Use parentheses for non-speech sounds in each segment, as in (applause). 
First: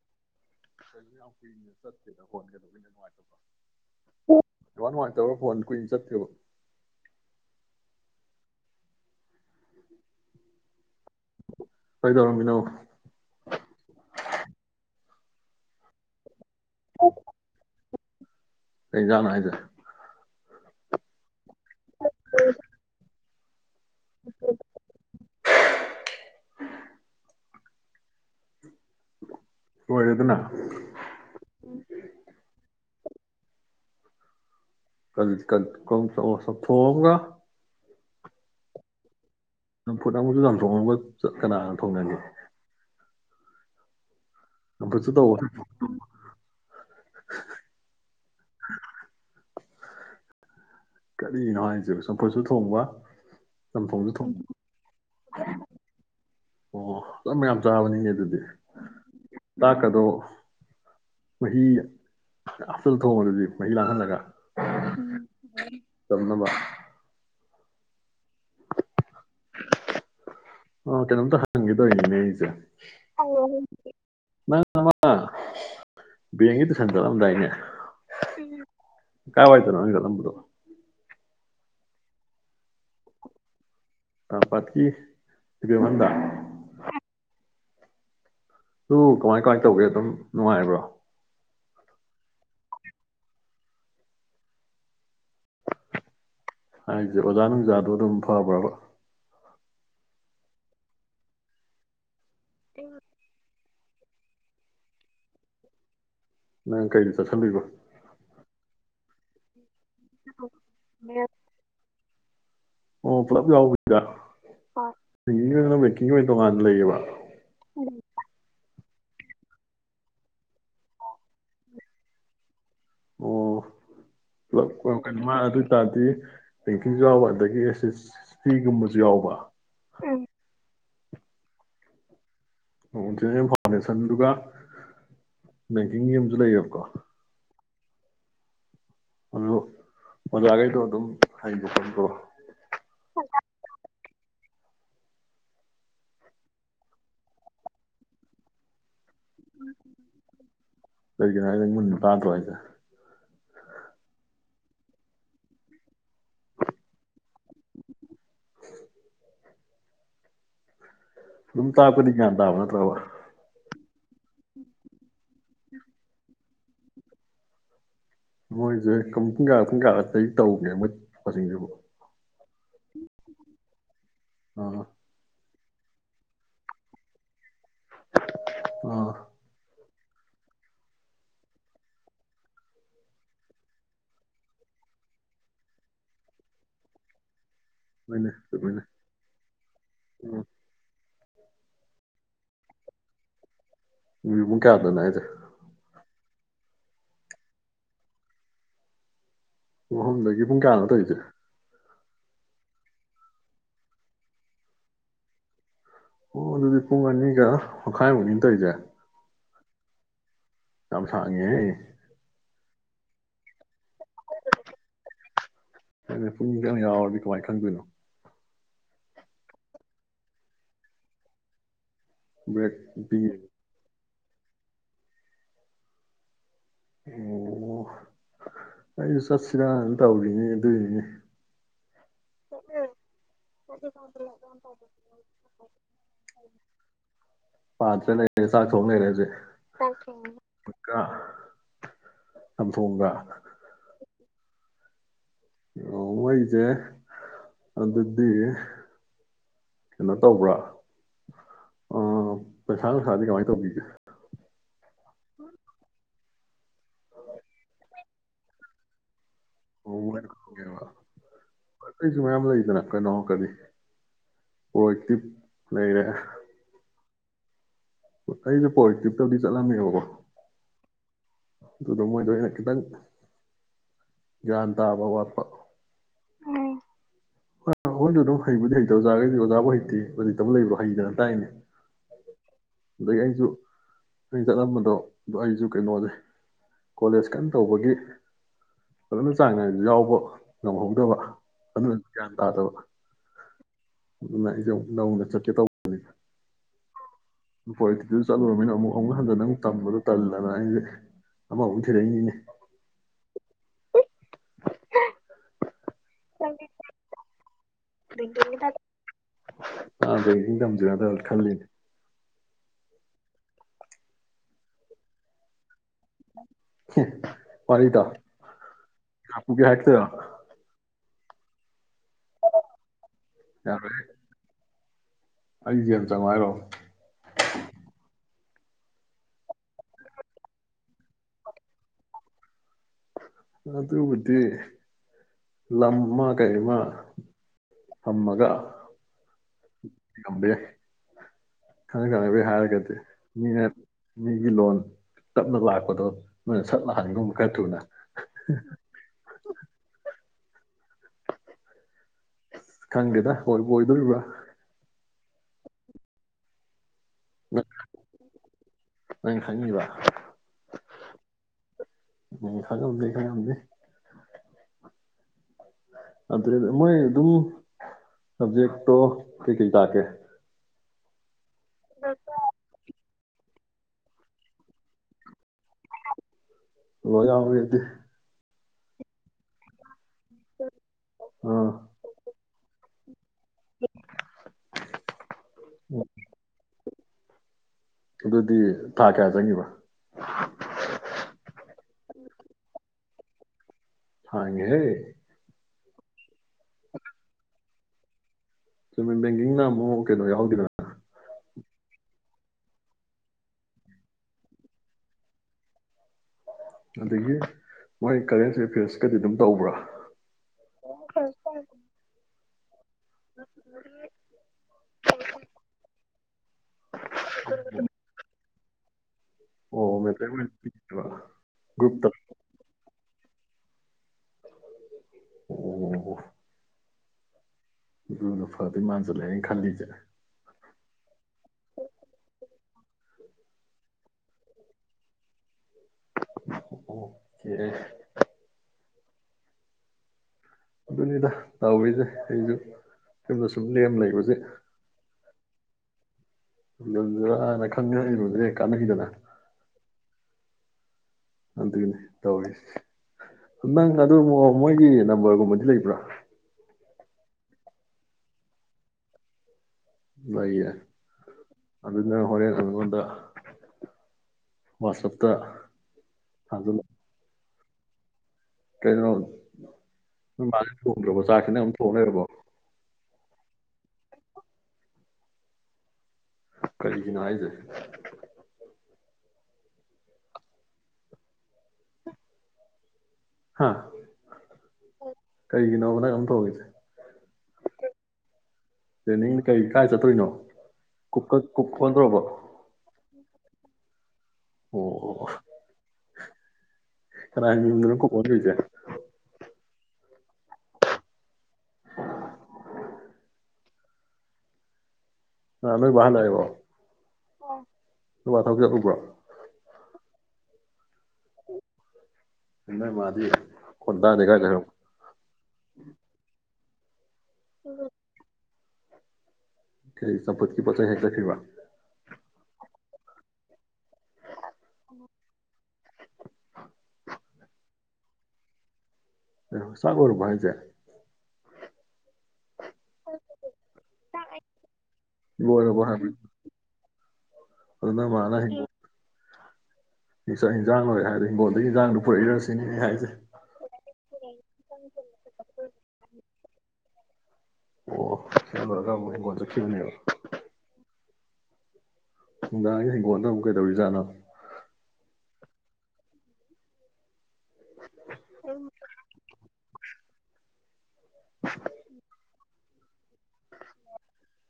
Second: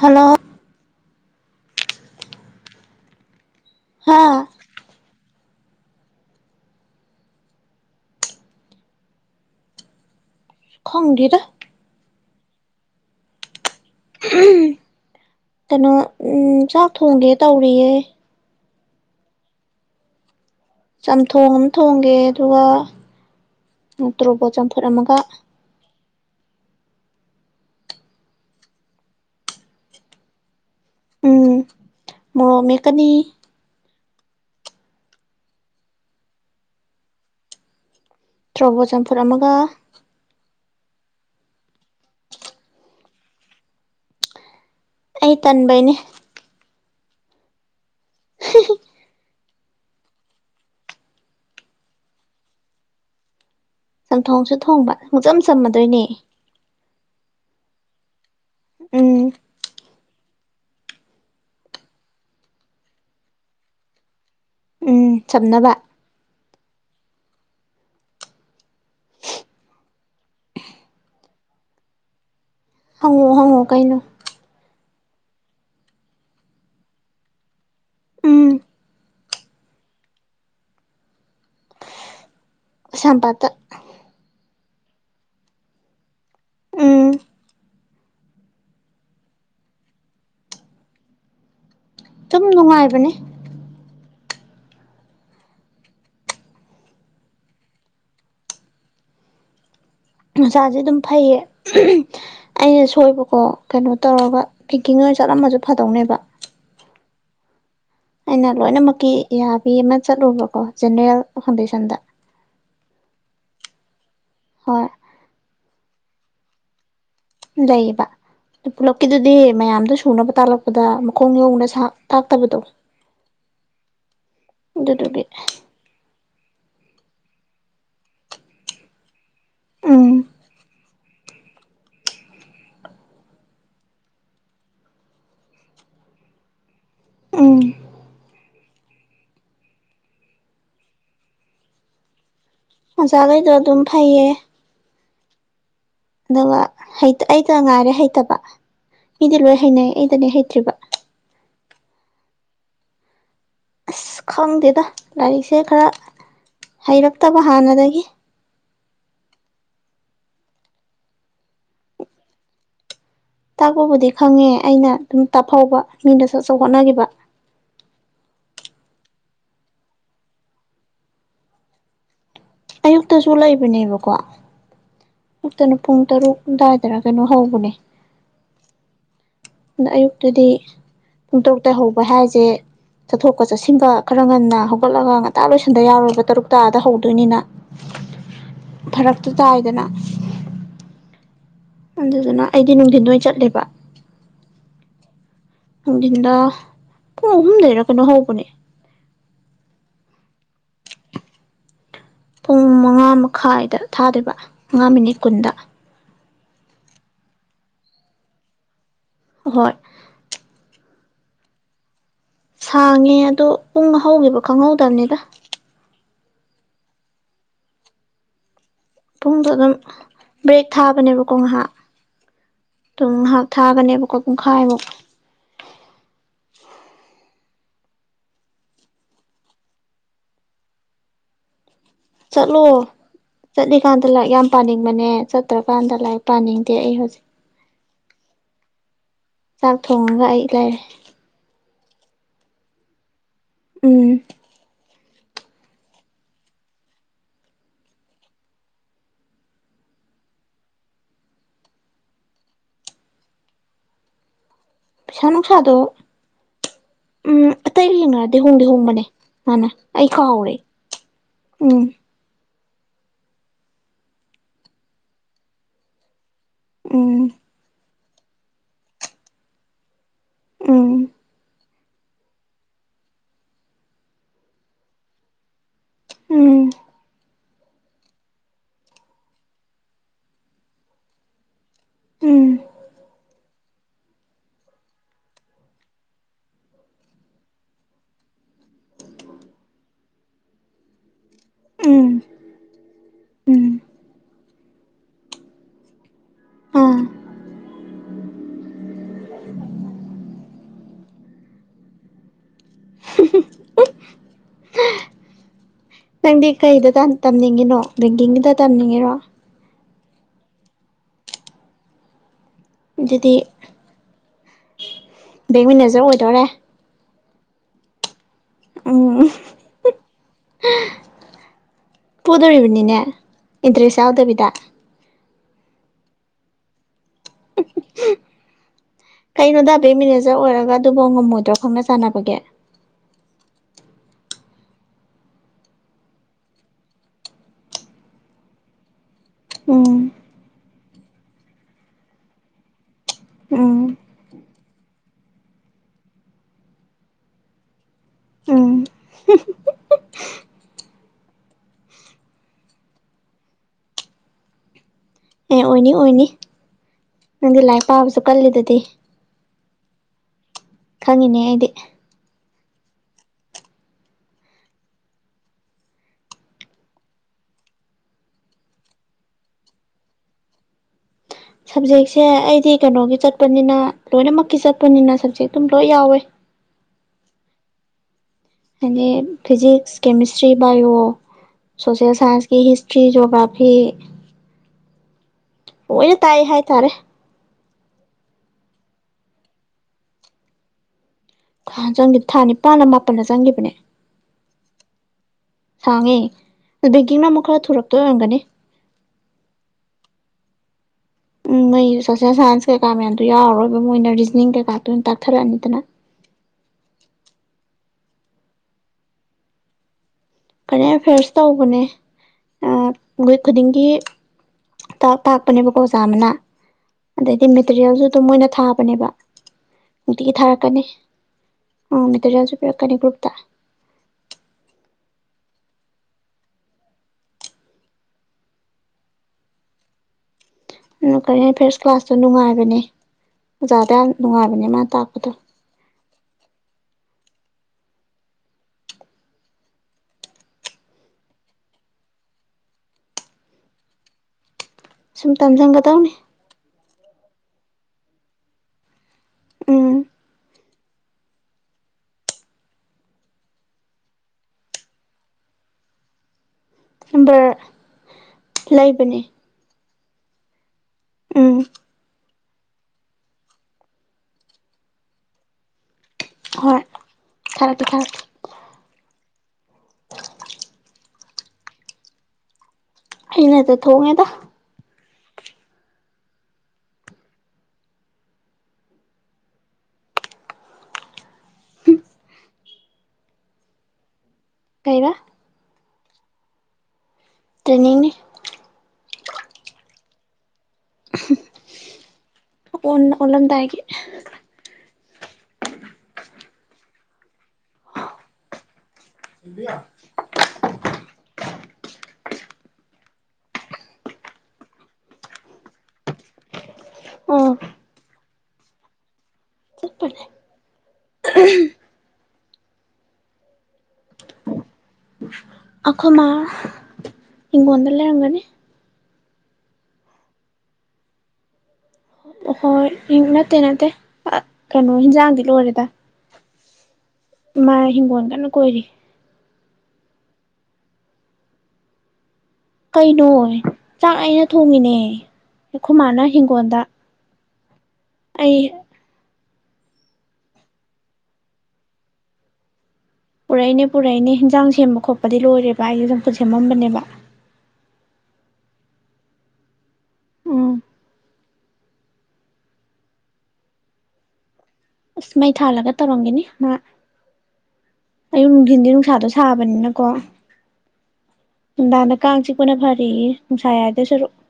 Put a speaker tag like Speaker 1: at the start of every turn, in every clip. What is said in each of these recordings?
Speaker 1: Hello
Speaker 2: ꯌꯥꯝ ꯀꯏ ꯆꯠꯀꯦꯅ ꯐꯣꯟꯒꯗꯧꯕ ꯅꯨꯡꯉꯥꯏꯇꯕ
Speaker 1: ꯍꯥ
Speaker 2: ꯂꯟ ꯋꯥꯟ ꯇꯔ ꯐꯣꯟ ꯀꯨꯏꯅ ꯆꯠꯇꯠꯇ꯭ꯦꯕ
Speaker 1: ꯈꯪꯙꯔ
Speaker 2: ꯀꯩꯗꯧꯔꯝꯃꯤꯅꯣ
Speaker 1: ꯀꯩꯅꯣ ꯎꯝ ꯆꯥꯛ ꯊꯣꯡꯒꯦ ꯇꯧꯔꯤꯌꯦ
Speaker 2: ꯑꯩ ꯅ ꯍꯥꯏꯁ
Speaker 1: ꯆꯝꯊꯣꯡ ꯑꯃ ꯊꯣꯡꯒꯦ ꯑꯗꯨꯒ ꯇ꯭ꯔꯨꯕꯣ ꯆꯝꯐꯨꯠ ꯑꯃꯒ
Speaker 2: ꯍ ꯑꯗꯨꯅ
Speaker 1: ꯎꯝ ꯃꯣꯔꯣꯝꯃꯦꯀꯅꯤ
Speaker 2: ꯀ ꯀ ꯀ ꯁ ꯊ
Speaker 1: ꯇ꯭ꯔꯣꯕ ꯆꯝ ꯐꯨꯔ ꯑꯃꯛ
Speaker 2: ꯑꯗꯨꯝ ꯐꯨꯇꯥꯡꯕꯨꯁꯨꯝ ꯊꯣꯡꯕ ꯀꯅꯥꯅ ꯊꯣꯡꯅꯒꯦ ꯑꯁꯨ ꯇꯧ
Speaker 1: ꯑꯩ ꯇꯟꯕꯩꯅꯦ (unintelligible)
Speaker 2: ꯀꯔꯤꯅꯣ ꯍꯥꯏꯁꯦꯕ ꯆꯝꯐꯨꯠꯁꯨ ꯊꯣꯡꯕ
Speaker 1: ꯆꯝꯊꯣꯡꯁꯨ ꯊꯣꯡꯕ ꯆꯝ ꯆꯝꯃꯗꯣꯏꯅꯦ
Speaker 2: ꯑꯣ ꯌꯥꯝ ꯃ ꯌꯥꯝ ꯆꯥꯕꯅꯤꯌꯦ ꯑꯗꯨꯗꯤ
Speaker 1: ꯎꯝ
Speaker 2: ꯇꯥꯛꯀ ꯑꯗꯨꯣ ꯃꯍꯤ ꯑꯞꯇꯜ ꯊꯣꯡꯉ ꯑꯗꯨꯗꯤ ꯃꯍꯤ ꯂꯥꯡꯍꯜꯂꯒ
Speaker 1: ꯎꯝ ꯆꯝꯅꯕ
Speaker 2: ꯁꯅꯃ ꯑ ꯀꯩꯅꯣꯝꯇ ꯍꯟꯒꯗꯣꯏꯅꯤꯅꯦ ꯑꯩꯁꯦ
Speaker 1: ꯍꯪꯉꯨ ꯍꯪꯉꯨ ꯀꯩꯅꯣ
Speaker 2: ꯑꯃ ꯕꯦꯡꯒꯤꯗꯨ ꯁꯟꯒꯠꯂꯝꯗꯥꯏꯅꯦ
Speaker 1: ꯎꯝ
Speaker 2: ꯀꯥꯏꯋꯥꯏꯗꯅꯣ ꯅꯪ ꯆꯠꯂꯝꯕꯗꯣ
Speaker 1: ꯀꯩꯁꯝꯄꯥꯠꯇ
Speaker 2: ꯀꯩꯁꯝꯄꯜꯀꯤ ꯏꯕꯦꯝꯍꯟꯗ
Speaker 1: ꯎꯝ
Speaker 2: ꯑꯗꯨ ꯀꯃꯥꯏ ꯀꯃꯥꯏ ꯇꯧꯒꯦ ꯑꯗꯨꯝ ꯅꯨꯡꯉꯥꯏꯕ꯭ꯔꯣ
Speaker 1: ꯑꯗꯨꯝ ꯅꯨꯡꯉꯥꯏꯕꯅꯦ
Speaker 2: ꯍꯥꯏꯁꯦ ꯑꯣꯖꯥ ꯅꯨꯡꯖꯥꯗꯨꯣ ꯑꯗꯨꯝ ꯐꯕ꯭ꯔꯕ
Speaker 1: ꯑꫭꯖꯖꯨ ꯑꯗꯨꯝ ꯐꯩꯌꯦ ꯑꯩꯅ ꯁꯣꯏꯕꯀꯣ ꯀꯩꯅꯣ ꯇꯧꯔꯒ ꯄꯤꯀꯤꯡ ꯑꯣꯏꯅ ꯆꯠꯂꯝꯃꯁꯨ ꯐꯗꯧꯅꯦꯕ
Speaker 2: ꯅꯪ ꯀꯩꯗꯤ ꯆꯠꯁꯟꯂꯨꯏꯕ
Speaker 1: ꯑꯩꯅ ꯂꯣꯏꯅꯃꯛꯀꯤ ꯌꯥ ꯃꯤꯑꯃ ꯆꯠꯂꯨꯕꯀꯣ ꯖꯦꯅꯦꯔꯦꯜ ꯐꯥꯎꯟꯗꯦꯁꯟꯗ
Speaker 2: ꯑꯣ ꯐ꯭ꯂꯞ ꯌꯥꯎꯕꯗ (unintelligible)
Speaker 1: ꯍꯣꯏ
Speaker 2: ꯑꫭꯏ ꯇꯣꯡꯉꯥꯟꯅ ꯂꯩꯌꯦꯕ
Speaker 1: ꯂꯩꯩꯌꯦꯕ ꯑ ꯄꯨꯂꯞꯀꯤꯗꯨꯗꯤ ꯃꯌꯥꯝꯗꯣ ꯁꯨꯅꯕ ꯇꯥꯛꯂꯛꯄꯗ ꯃꯈꯣꯡ ꯌꯧꯅ ꯇꯥꯛꯇꯕꯗꯣ
Speaker 2: ꯑꯣ ꯄꯨꯂꯞ ꯀꯩꯅꯣ
Speaker 1: ꯑꯗꯨꯗꯨꯒꯤ
Speaker 2: ꯃꯥ ꯑꯗꯨ ꯑꯣꯏꯇꯥꯔꯗꯤ ꯕꯦꯡꯀꯤꯡꯁꯨ ꯌꯥꯎꯕ ꯑꯗꯒꯤ ꯑꯦꯁ ꯑꯦꯁ ꯁꯤ ꯒꯨꯝꯕꯁꯨ ꯌꯥꯎꯕ ꯎꯝ ꯑꯣ ꯖꯦꯅꯔꯦꯜ ꯐꯥꯎꯟꯗꯦꯁꯟꯗꯨꯒ ꯕꯦꯡꯀꯤꯡꯒꯤ ꯑꯃꯁꯨ ꯂꯩꯌꯦꯕꯀꯣ
Speaker 1: ꯎꯝ
Speaker 2: ꯑꯗꯨ ꯑꫭꯖꯒꯩꯗꫭ ꯑꯗꯨꯝ ꯍꯩꯕꫭ
Speaker 1: ꯐꯌꯦ ꯑꯗꯨꯒ ꯍ ꯑꯩꯇ ꯉꯥꯏꯔꯦ ꯍꯩꯇꯕ ꯃꯤꯗꯤ ꯂꯣꯏ ꯍꯩꯅꯩ ꯑꯩꯗꯅꯦ ꯍꯩꯇ꯭ꯔꯤꯕ
Speaker 2: ꯀꯩꯒꯤꯅꯣ ꯃꯨꯟꯅ ꯇꯗ꯭ꯔꫭ ꯌꯥꯏꯖꯦ
Speaker 1: ꯑꯁ ꯈꯪꯗꯦꯗ ꯂꯥꯏꯔꯤꯛꯁꯦ ꯈꯔ ꯍꯩꯔꯛꯇꯕ ꯍꯥꯟꯅꯗꯒꯤ
Speaker 2: ꯑꯗꯨꯝ ꯇꯛꯄꯊꯤꯕ ꯀꯗꯤ ꯀꯥꯟ ꯇꯥꯕ ꯅꯠꯇ꯭ꯔꯕ
Speaker 1: ꯇꯥꯛꯄꯕꯨꯗꯤ ꯈꯪꯉꯦ ꯑꯩꯅ ꯑꯗꯨꯝ ꯇꯥꯛꯍꯧꯕ ꯃꯤꯅ ꯁꯠ ꯁꯠ ꯍꯣꯠꯅꯈꯤꯕ
Speaker 2: ꯃꯣꯏꯁꯦ ꯀ ꯄꯨꯡ ꯀꯌꯥ ꯄꯨꯡ ꯀꯌꯥ ꯗꯩ ꯇꯧꯒꯦ ꯃꯣꯏ ꯀꫭꯁꯤꯡꯁꯤꯕꯨ
Speaker 1: ꯑꯥꯌꯨꯛꯇꯖꯨ ꯂꯩꯕꯅꯦꯕ
Speaker 2: ꯑ
Speaker 1: ꯑꯌꯨꯛꯇꯅ ꯄꯨꯡ ꯇꯔꯨꯛ ꯑꯗꯥꯏꯗꯔ ꯀꯩꯅꯣ ꯍꯧꯕꯅꯦ
Speaker 2: ꯑ
Speaker 1: ꯑꯗꯨꯗ ꯑꯌꯨꯛꯇꯗꯤ ꯄꯨꯡ ꯇꯔꯨꯛꯇ ꯍꯧꯕ ꯍꯥꯏꯁꯦ ꯆꯠꯊꯣꯛꯀ ꯆꯠꯁꯤꯟꯒ ꯈꯔ ꯉꯟꯅ ꯍꯧꯒꯠꯂꯒ ꯉꯇꯥ ꯂꯣꯏꯁꯟꯗ ꯌꯥꯎꯔꯣꯏꯕ ꯇꯔꯨꯛ ꯇꯥꯗ ꯍꯧꯗꯣꯏꯅꯤꯅ
Speaker 2: ꯍꯣꯏꯅꯦ ꯆꯨꯝꯃꯤꯅꯦ
Speaker 1: ꯐꯔꯛꯇꯨ ꯇꯥꯏꯗꯅ
Speaker 2: ꯎꯝ
Speaker 1: ꯑꯗꯨꯗꯨꯅ ꯑꯩꯗꯤ ꯅꯨꯡꯊꯤꯟꯗꯣꯏ ꯆꯠꯂꯦꯕ
Speaker 2: ꯎꯃ ꯀꯌꯥꯗꯅꯥꯏꯁꯦ
Speaker 1: ꯅꯨꯡꯊꯤꯟꯗ ꯄꯨꯡ ꯑꯍꯨꯝꯗꯔ ꯀꯩꯅꯣ ꯍꯧꯕꯅꯦ
Speaker 2: ꯄꯨꯡ ꯑꯍꯨꯝꯗꯒꯤ ꯄꯨꯡ ꯀꯌꯥꯃꯣꯠꯇꯧꯔꯤꯁꯦ
Speaker 1: ꯄꯨꯡ ꯃꯉꯥ ꯃꯈꯥꯏꯗ ꯊꯥꯗꯕ ꯃꯉꯥ ꯃꯤꯅꯤꯠ ꯀꯨꯟꯗ
Speaker 2: ꯑꯣ ꯑꯗꯨꯗꯤ ꯄꯨꯡ ꯑꯅꯤꯒ ꯃꯈꯥꯏꯃꯨꯛꯅꯤ ꯇꯧꯔꯤꯁꯦ
Speaker 1: ꯍꯣꯏ
Speaker 2: ꯌꯥꯝ ꯁꯥꯡꯉꯦ
Speaker 1: ꯁꯥꯡꯉꯦ ꯑꯗꯣ ꯄꯨꯡꯅ ꯍꯧꯈꯤꯕ ꯈꯪꯍꯧꯗꯕꯅꯤꯗ
Speaker 2: ꯑꯗꯨ ꯄꯨꯡ ꯇꯪ ꯌꯥꯎꯔꯗꯤ ꯀꯃꯥꯏꯅ ꯈꯪꯗꯣꯏꯅꯣ
Speaker 1: ꯄꯨꯡꯗꯣ ꯑꯗꯨꯝ ꯕ꯭ꯔꯦꯛ ꯊꯥꯕꯅꯦꯕꯀꯣ ꯉꯥꯏꯍꯥꯛ
Speaker 2: ꯕ꯭ꯔꯦꯛ
Speaker 1: ꯑꯗꯨꯨꯡꯞ
Speaker 2: ꯄꯤꯌꯦ
Speaker 1: ꯊꯥꯒꯅꯦꯕꯀꯣ ꯄꯨꯡꯈꯥꯏꯃꯨꯛ
Speaker 2: ꯑꯣ ꯑꯩꯁꯨ ꯆꯠꯁꯤꯔꯅ ꯇꯧꯔꯤꯅꯦ ꯑꯗꯨꯏꯅꯦ
Speaker 1: ꯆꯠꯂꯣ ꯆꯠꯂꯤꯀꯥꯟꯗ ꯂꯥꯏꯔꯤꯛ ꯌꯥꯝ ꯄꯥꯅꯤꯡꯕꯅꯦ ꯆꯠꯇ꯭ꯔꯀꯥꯟꯗ ꯂꯥꯏꯔꯤꯛ ꯄꯥꯅꯤꯡꯗꯦ ꯑꯩ ꯍꯧꯖꯤꯛ
Speaker 2: ꯄꯥꯇ꯭ꯔ ꯅꯦ ꯆꯥꯛ ꯊꯣꯡꯔꯦꯁꯦ
Speaker 1: ꯆꯥꯛ ꯊꯣꯡꯉꯒ ꯑꯩ ꯂꯩꯔꯦ
Speaker 2: ꯑꯝ ꯐꯒ
Speaker 1: ꯎꯝ
Speaker 2: ꯑꯣ ꯃꯣꯏꯁꯦ ꯑꯗꯨꯗꯤ ꯀꯩꯅꯣ ꯇꯧꯕ꯭ꯔꯥ ꯄꯩꯁꯥ ꯅꯨꯡꯁꯥꯗꯤ ꯀꯃꯥꯏꯅ ꯇꯧꯕꯈꯤꯒꯦ
Speaker 1: ꯄꯁꯥ ꯅꯨꯡꯁꯥꯗꯣ ꯎꯝ ꯑꯇꯩ ꯌꯦꯡꯅꯔꯗꯤ ꯍꯣꯡꯗꯦ ꯍꯣꯡꯕꯅꯦ ꯑꯅ
Speaker 2: ꯑꯣ
Speaker 1: ꯑꯩ
Speaker 2: ꯃꯣꯏꯅ
Speaker 1: ꯀꯥꯎꯔꯦ
Speaker 2: ꯈꯪꯉꯦꯕ
Speaker 1: ꯎꯝ
Speaker 2: ꯑꯗꯨꯅ ꯀꯩꯅꯣꯔꯒꯗꯤ ꯄ꯭ꯔꯛꯇꯤꯞ ꯂꯩꯔꯦ
Speaker 1: ꯎꯝ
Speaker 2: ꯑꯩꯁꯦ ꯄꯣꯛꯇ꯭ꯔꯤꯞꯇꯧꯗꯤ ꯆꯠꯂꯝꯃꯦꯕꯀꯣ
Speaker 1: ꯎꯝ
Speaker 2: ꯑꯗꯨꯗ ꯃꯣꯏꯗꯣ ꯑꯩꯅ ꯈꯤꯇꯪ ꯒ꯭ꯌꯥꯟ ꯇꯥꯕ ꯋꯥꯠꯄ
Speaker 1: ꯎꯝ
Speaker 2: ꯈꯣꯏꯁꯨ ꯑꯗꯨꯝꯩꯕꯨꯗꯤ ꯍꯩꯇꯕ ꯑꯣꯖꯥꯈꯩꯗꯤ ꯑꯣꯖꯥꯕꯨ ꯍꯩꯇꯦ ꯍꯖꯤꯩꯇꯕꯨ ꯂꯩꯕ ꯍꯩꯗꯅ ꯇꯥꯛꯏꯅꯦ
Speaker 1: ꯎꯝ
Speaker 2: ꯑꯗꯒꯤ ꯑꯩꯁꯨ ꯑꯩꯅ ꯆꯠꯂꯝꯕꯗꯣ ꯑꯗꯨ ꯑꯩꯁꯨ ꯀꯩꯅꯣꯁꯦ ꯀꯣꯂꯦꯖ ꯀꯟꯅ ꯇꯧꯕꯒꯤ ꯐꯖꯅ ꯆꯥꯡ ꯅꯥꯏ ꯌꯥꯎꯕ ꯉꯝꯍꯧꯗꯕ ꯑꯗꯨ
Speaker 1: ꯎꯝ
Speaker 2: ꯀꯌꯥꯟ ꯇꯥꯗꯕ
Speaker 1: ꯎꯝ
Speaker 2: ꯑꯗꯨꯅ ꯑꯩꯁꯨꯧ ꯅꯧꯅ ꯆꯠꯀꯦ ꯇꯧꯕꯅꯤꯅ
Speaker 1: ꯑꯥ
Speaker 2: ꯄꯣꯇꯤꯛꯇꯁꯨ ꯆꯠꯂꯨꯔꯕꯅꯤꯅ ꯑꯃꯨꯛ ꯑꯃꯨꯛ ꯍꯟꯖꯤꯟ ꯅ ꯇꯝꯕꯗꯣ ꯇꯜꯂꯅ ꯑꯩꯁꯦ ꯑꯃꯃꯨꯛ ꯊꯤꯔꯛꯏꯅꯤꯅꯦ
Speaker 1: ꯅꯪꯗꯤ ꯀꯩꯗ ꯇꯝꯅꯤꯡꯉꯤꯅꯣ ꯕꯦꯡꯀꯤꯡꯒꯤꯗ ꯇꯝꯅꯤꯡꯉꯤꯔꯣ
Speaker 2: ꯑꯥꯗꯩ ꯅꯤꯡꯊꯝꯖ ꯑꯗ ꯈꯜꯂꯤꯅꯦ
Speaker 1: ꯑꯗꯨꯗꯤ ꯕꯦꯡ ꯃꯦꯅꯦꯖꯔ ꯑꯣꯏꯗꯣꯔꯦ
Speaker 2: ꯄꯗ
Speaker 1: ꯎꯝ
Speaker 2: ꯨ ꯀ ꯍꯥꯏꯁ
Speaker 1: ꯄꯨꯗꯣꯔꯤꯕꯅꯤꯅꯦ ꯏꯟꯇꯔ꯭ꯦꯁ ꯆꯥꯎꯗꯕꯤꯗ
Speaker 2: ꯑꯖ ꯇꯔꯣ (unintelligible)
Speaker 1: ꯀꯩꯅꯣꯗ ꯕꯦꯡ ꯃꯦꯅꯦꯖꯔ ꯑꯣꯏꯔꯒ ꯑꯗꯨꯐꯧ ꯉꯝꯃꯣꯏꯗ꯭ꯔꯣ ꯈꯪꯅ ꯆꯟꯅꯕꯒꯦ
Speaker 2: ꯑꯗꯨꯕꯨꯗꯤ ꯂꯝ ꯑꯃ ꯀꯩꯃ ꯊꯝꯃꯒ
Speaker 1: ꯎꯝ
Speaker 2: ꯉꯝꯕ ꯌꯥꯏ ꯈꯔ ꯈꯔ ꯍꯥꯏꯔꯒ ꯃꯤꯅ
Speaker 1: ꯎꯝ
Speaker 2: ꯃꯤꯒꯤ ꯂꯣꯟ ꯇꯞꯅ ꯂꯥꯛꯄꯗꯣ ꯅꯣꯏꯅ ꯁꯠ ꯂꯥꯛꯍꯟꯒꯨꯝꯕ ꯈꯔꯊꯨꯅ
Speaker 1: ꯎꯝ
Speaker 2: (unintelligible) ꯈꯪꯗꯦꯗ ꯑꯣꯏꯕꯨ ꯑꯣꯏꯗꯨꯔꯤꯕꯔꯥ
Speaker 1: ꯑꯦ ꯑꯣꯏꯅꯤ ꯑꯣꯏꯅꯤ ꯅꯪꯗꯤ ꯂꯥꯏ ꯄꯥꯕꯁꯨ ꯀꯜꯂꯤꯗꯨꯗꯤ
Speaker 2: ꯅꯪ ꯈꯪꯉꯤꯕ
Speaker 1: ꯈꯪꯉꯤꯅꯦ ꯑꯩꯗꯤ
Speaker 2: ꯎꯝ ꯈꯪꯉꯝꯅꯤ ꯈꯪꯉꯝꯅꯤ ꯑꯗꯨ ꯃꯣꯏ ꯑꯗꯨꯝ ꯁꯞꯖꯦꯛꯇꯣ ꯀꯩꯀꯩ ꯇꯥꯛꯀꯦ
Speaker 1: ꯁꯕꯖꯦꯛꯁꯦ ꯑꯩꯗꯤ ꯀꯩꯅꯣꯒꯤ ꯆꯠ ꯆꯠꯄꯅꯤꯅ ꯂꯣꯏꯅꯃꯛꯀꯤ ꯆꯠꯄꯅꯤꯅ ꯁꯕꯖꯦꯛ ꯑꯗꯨꯝ ꯂꯣꯏ ꯌꯥꯎꯋꯦ
Speaker 2: ꯂꯣꯏ ꯌꯥꯎꯋꯦꯗꯤ
Speaker 1: ꯍꯥꯏꯗꯤ ꯐꯖꯤꯛꯁ ꯀꯦꯃꯤꯁꯇ꯭ꯔꯤ ꯕꯥꯏꯌꯣ
Speaker 2: ꯑꯥ
Speaker 1: ꯁꯣꯁꯤꯌꯦꯜ ꯁꯥꯏꯟꯁꯀꯤ ꯍꯤꯁ__ (unintelligible) ꯐꯤ ꯂꯣꯏꯅ ꯇꯥꯛꯏ ꯍꯥꯏꯇꯥꯔꯦ
Speaker 2: ꯑꯗꯨꯗꯤ ꯊꯥ ꯀꯌꯥ ꯆꯪꯉꯤꯕ
Speaker 1: ꯊ ꯆꯪꯈꯤ ꯊꯥ ꯅꯤꯄꯥꯜꯂꯥ ꯃꯥꯄꯜꯂꯥ ꯆꯪꯒꯤꯕꯅꯦ
Speaker 2: ꯁꯥꯡꯉꯤꯍꯦ
Speaker 1: ꯁꯥꯡꯉꯦ ꯑꯕꯦꯒꯤꯅ ꯑꯃꯨꯛ ꯈꯔ ꯊꯨꯔꯛꯇꯣꯏ ꯑꯣꯏꯔꯝꯒꯅꯤ
Speaker 2: ꯕꯦꯡꯀꯤꯡꯅ ꯑꯃꯨꯛ ꯀꯩꯅꯣ ꯌꯥꯎꯍꯧꯗꯣꯏꯔꯥ
Speaker 1: ꯎꯝ ꯅꯣꯏ ꯁꯣꯁꯦꯜ ꯁꯥꯏꯟꯁ ꯀꯩꯀꯥ ꯃꯌꯥꯝꯗꯨꯣ ꯌꯥꯎꯔꯔꯣꯏꯕ ꯃꯣꯏꯅ ꯔꯤꯖꯅꯤꯡ ꯀꯩꯀꯥ ꯇꯅ ꯇꯥꯛꯊꯔꯛꯑꯅꯤꯗꯅ
Speaker 2: ꯑꯗꯒꯤ ꯃꯣꯏ ꯀꯔꯦꯟꯁ ꯑꯦꯐꯤꯌꯔꯁꯀꯗꯤ ꯑꯗꯨꯝ ꯇꯧꯕ꯭ꯔꯥ
Speaker 1: ꯀꯔꯤꯟ ꯑꯦꯐꯤꯌꯔꯁ ꯇꯧꯕꯅꯦ ꯑ ꯋꯤꯛ ꯈꯨꯗꯤꯡꯒꯤ ꯇꯛ ꯇꯥꯛꯄꯅꯦꯕꯀꯣ ꯑꯣꯖꯥ ꯑꯃꯅ ꯑꯗꯩꯗꯤ ꯃꯦꯇꯔꯤꯌꯦꯜꯁꯨ ꯑꯗꯨꯝ ꯃꯣꯏꯅ ꯊꯥꯕꯅꯦꯕ
Speaker 2: ꯑꯣ
Speaker 1: ꯅꯨꯡꯇꯤꯒꯤ
Speaker 2: ꯃꯦꯇꯔ
Speaker 1: ꯊꯥꯔꯛꯀꯅꯤ ꯎꯝ
Speaker 2: ꯒ꯭ꯔꯨꯞꯇ
Speaker 1: ꯃꯦꯇꯔꯤꯌꯦꯜꯁꯨ ꯄꯤꯔꯛꯀꯅꯤ ꯒ꯭ꯔꯨꯞ
Speaker 2: ꯎꯝ ꯎ ꯑꯗꯨꯅ ꯐꯗꯣꯏ ꯃꯥꯟꯖꯤꯜꯂꯛꯑꯦ ꯑꯩ ꯈꯜꯂꯤꯖꯦ꯫
Speaker 1: ꯑꯣ ꯑ ꯐꯥꯔꯁ ꯀ꯭ꯂꯥꯁꯇꯣ ꯅꯨꯡꯉꯥꯏꯕꯅꯦ ꯑꯣꯖꯥꯗ ꯌꯥꯝ ꯅꯨꯡꯉꯥꯏꯕꯅꯦ ꯃꯥ ꯇꯥꯛꯄꯗꯣ꯫
Speaker 2: ꯑꯣꯀꯦ ꯑꯗꯨꯅꯤꯗ ꯇꯧꯔꯤꯁꯦ ꯑꯩꯖꯨ ꯌꯨꯝꯗ ꯁꯨꯝ ꯂꯦꯝ ꯂꯩꯕꯖꯦ
Speaker 1: ꯇꯝꯖꯟꯒꯗꯧꯅꯤ
Speaker 2: ꯔꯥꯅ ꯈꯪꯉꯦꯔꯨꯅꯦꯦ ꯀꯥꯟꯅꯈꯤꯗꯅ
Speaker 1: ꯎꯝ
Speaker 2: ꯑꯗꯨꯅꯤ ꯇꯧꯔꯤꯁꯤ ꯅꯪ ꯑꯗꯨ ꯃꯣꯏꯒꯤ ꯅꯝꯕꯔꯒꯨꯝꯕꯗꯤ ꯂꯩꯕ꯭ꯔꯥ?
Speaker 1: ꯅꯝꯕꯔ ꯂꯩꯕꯅꯦ꯫
Speaker 2: ꯂꯩꯌꯦ
Speaker 1: ꯎꯝ
Speaker 2: ꯑꯗꯨ ꯅꯪ ꯍꯧꯔꯦꯟ ꯑꯩꯉꯣꯟꯗ ꯋꯥꯆꯞꯇ
Speaker 1: ꯍꯣꯏ
Speaker 2: ꯊꯥꯖꯤꯜꯂꯣ
Speaker 1: ꯊꯥꯔꯛꯀꯦ ꯊꯥꯔꯛꯀꯦ
Speaker 2: ꯀꯩꯅꯣ ꯅꯣꯏꯃꯥꯗꯤ ꯊꯣꯡꯗꯔꯕꯣ ꯆꯥ ꯆꯥꯛꯁꯤ ꯅꯪ ꯑꯗꯨꯝ ꯊꯣꯡ ꯂꯩꯔꯕꯣ?
Speaker 1: ꯑꯩꯅꯗ ꯊꯣꯡꯉꯦꯗ꯫
Speaker 2: ꯀꯔꯤꯒꯤꯅꯣ ꯍꯥꯏꯖꯦ? ꯍꯥ
Speaker 1: ꯀꯩꯕ
Speaker 2: ꯀꯩꯒꯤꯅꯣꯕ? ꯅꯪ ꯑꯗꯨꯝ ꯊꯣꯡꯉꯤꯖꯦ?
Speaker 1: ꯇ꯭ꯔꯦꯅꯤꯡꯅꯤ
Speaker 2: ꯇꯔꯦꯅꯤꯡꯅ ꯀꯔꯤ ꯀꯥꯏ ꯆꯠꯇꯣꯏꯅꯣ? ꯀꯨꯀ ꯀꯨꯛ ꯑꯣꯟꯗꯣꯔꯕꯣ?
Speaker 1: ꯑꯣꯂꯝꯗꯥꯥꯏꯒꯤ꯫
Speaker 2: ꯑꯣ ꯀꯅꯥꯏ ꯃꯌꯨꯝꯗꯅꯣ ꯀꯨꯛ ꯑꯣꯟꯗꯣꯏꯖꯦ?
Speaker 1: (unintelligible)
Speaker 2: ꯑ ꯅꯣꯏ ꯕꯥ ꯍꯂꯛꯑꯦꯕꯣ?
Speaker 1: ꯑꯣ
Speaker 2: ꯑ ꯅꯣꯏꯕꯥ ꯊꯥꯕꯛ ꯆꯠꯂꯨꯕꯔꯣ?
Speaker 1: ꯆꯠꯄꯅꯦ
Speaker 2: ꯅꯣꯏꯃꯥꯗꯤ ꯈꯣꯟ ꯇꯥꯗꯦ ꯀꯩꯏ ꯆꯠꯈꯔꯕ?
Speaker 1: ꯑꯈꯣꯏꯃꯥ (unintelligible) ꯏꯪꯒꯣꯜꯗ ꯂꯩꯔꯝꯒꯅꯤ꯫
Speaker 2: ꯀꯩ ꯆꯝꯐꯨꯠꯀꯤ ꯄꯣꯠꯆꯩ ꯍꯦꯛ ꯆꯠꯈꯤꯕꯔꯥ?
Speaker 1: ꯍꯣꯏ ꯑꯦ ꯅꯠꯇꯦ ꯅꯠꯇꯦ ꯑ ꯀꯩꯅꯣ ꯍꯦꯟꯖꯥꯡꯗꯤ ꯂꯣꯏꯔꯦꯗ ꯃꯥ ꯍꯤꯡꯒꯣꯜ ꯀꯟꯅ ꯀꯣꯏꯔꯤ꯫
Speaker 2: ꯆꯥꯛ ꯂꯣꯏꯔꯕ ꯍꯥꯏꯖꯦ?
Speaker 1: ꯀꯩꯅꯣ ꯆꯥꯛ ꯑꯩꯅ ꯊꯣꯡꯉꯤꯅꯦ
Speaker 2: ꯂꯣꯏꯔꯕꯣ
Speaker 1: ꯑꯩꯈꯣꯏ ꯃꯥꯅ ꯍꯤꯡꯒꯣꯜꯗ
Speaker 2: ꯑꯗꯨꯅ ꯃꯥꯅ
Speaker 1: ꯑꯩ
Speaker 2: ꯏꯟꯖꯥꯡ ꯂꯣꯏꯔꯦ ꯍꯥꯏꯗ ꯍꯤꯡꯒꯣꯜꯗꯒꯤ ꯍꯟꯖꯥꯡꯗꯨ ꯄꯨꯔꯛꯏꯔꯁꯤꯅꯦ ꯍꯥꯏꯁꯦ
Speaker 1: ꯄꯔꯅꯤ ꯍꯟꯖꯥꯡ ꯁꯦꯝꯕ ꯈꯣꯠꯗꯤ ꯂꯣꯏꯔꯦꯕ ꯔꯥꯏꯒꯤ ꯆꯈꯨꯠ ꯁꯦꯝꯃꯝꯕꯅꯦꯕ
Speaker 2: ꯑꯣ ꯅꯔ ꯀꯃꯕꯨ ꯃꯖ ꯈꯦꯅꯤ
Speaker 1: ꯎꯝ
Speaker 2: ꯅꯨꯡꯗꯥꯡꯒꯤ ꯍꯪꯒꯣꯜꯗ ꯑꯃꯨꯛ ꯀꯩꯗꯧꯔꯤꯖꯥꯠꯅꯣ
Speaker 1: ꯑꯁ ꯃꯩ ꯊꯥꯜꯂꯒ ꯇꯧꯔꯝꯒꯦꯅꯤ ꯃꯥ ꯑꯌꯨꯛ ꯅꯨꯡꯊꯤꯟꯗꯤ ꯅꯨꯡꯁꯥꯗꯣ ꯁꯥꯕꯅꯤꯅꯀꯣ ꯅꯅ ꯀ ꯄꯨꯚꯥ ꯁꯤ ꯅꯨꯡꯁꯥꯗ ꯁꯔꯨꯛ ꯎ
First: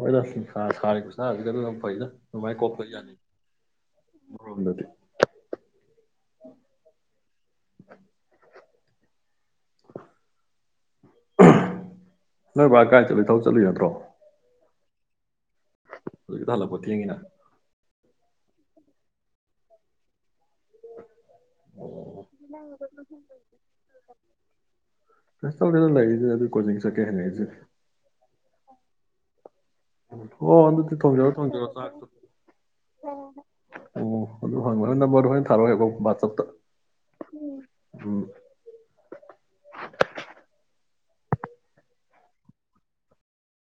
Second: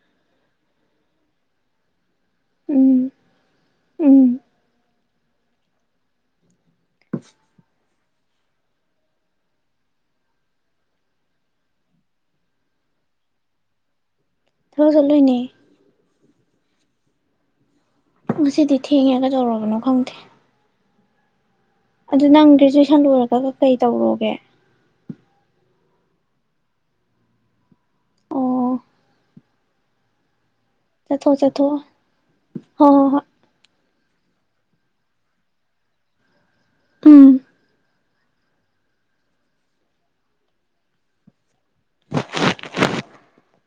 Speaker 2: ꯍꯣꯏ ꯁꯥ ꯁꯔꯦ ꯄꯨ ꯁꯥ ꯑꯖꯤ ꯀ ꯑꯗꯨ ꯑꯗꯨ ꯄꯩꯥ ꯑꯗꯨꯃꯥꯏ ꯀꯣꯛꯄ
Speaker 1: ꯎꯝ
Speaker 2: ꯌꯥꯅꯤ
Speaker 1: ꯎꯝ
Speaker 2: ꯃꯣꯝꯗꯗꯤ (unintelligible)
Speaker 1: ꯑ
Speaker 2: ꯅꯣꯏ ꯀꯥꯏ ꯆꯠꯂ ꯊꯧ ꯆꯠꯂꯨ ꯅꯠꯇ꯭ꯔꯣ
Speaker 1: ꯊꯧ ꯆꯠꯂꯣꯏꯅꯦ
Speaker 2: ꯍꯧꯛꯀꯤꯗ ꯍꯜꯂꯛꯄꯣ ꯊꯦꯡꯉꯤꯅ
Speaker 1: ꯉꯁꯤꯗꯤ ꯊꯦꯡꯉꯦꯒꯗꯧꯔꯕꯅꯣ ꯈꯪꯗꯦ ꯑꯗꯨ
Speaker 2: ꯑꯣ
Speaker 1: ꯅꯪ ꯒ꯭ꯔꯦꯖꯨꯋꯦꯁꯟ ꯂꯣꯏꯔꯒꯒ ꯀꯩ ꯇꯧꯔꯣꯒꯦ
Speaker 2: ꯐꯦꯁꯇꯗ ꯂꯩꯔꯤꯁꯦ ꯑꯗꯨ ꯀꯣꯆꯤꯡ ꯁꯠꯀꯦ ꯍꯪꯉꯛꯏꯁꯦ ꯎ
Speaker 1: ꯆꯊꯣ ꯆꯊꯣ ꯍ ꯍ ꯍ
Speaker 2: ꯑꯣ ꯑꯗꯨ ꯍꯪꯕ ꯍꯣꯏ ꯅꯝꯕꯔꯗꯨ ꯍꯣꯏꯅ ꯊꯥꯔꯛꯑꯣꯦꯀꯣ ꯋꯥꯆꯞꯇ
Speaker 1: ꯎꯝ
Speaker 2: ꯍ ꯎꯝ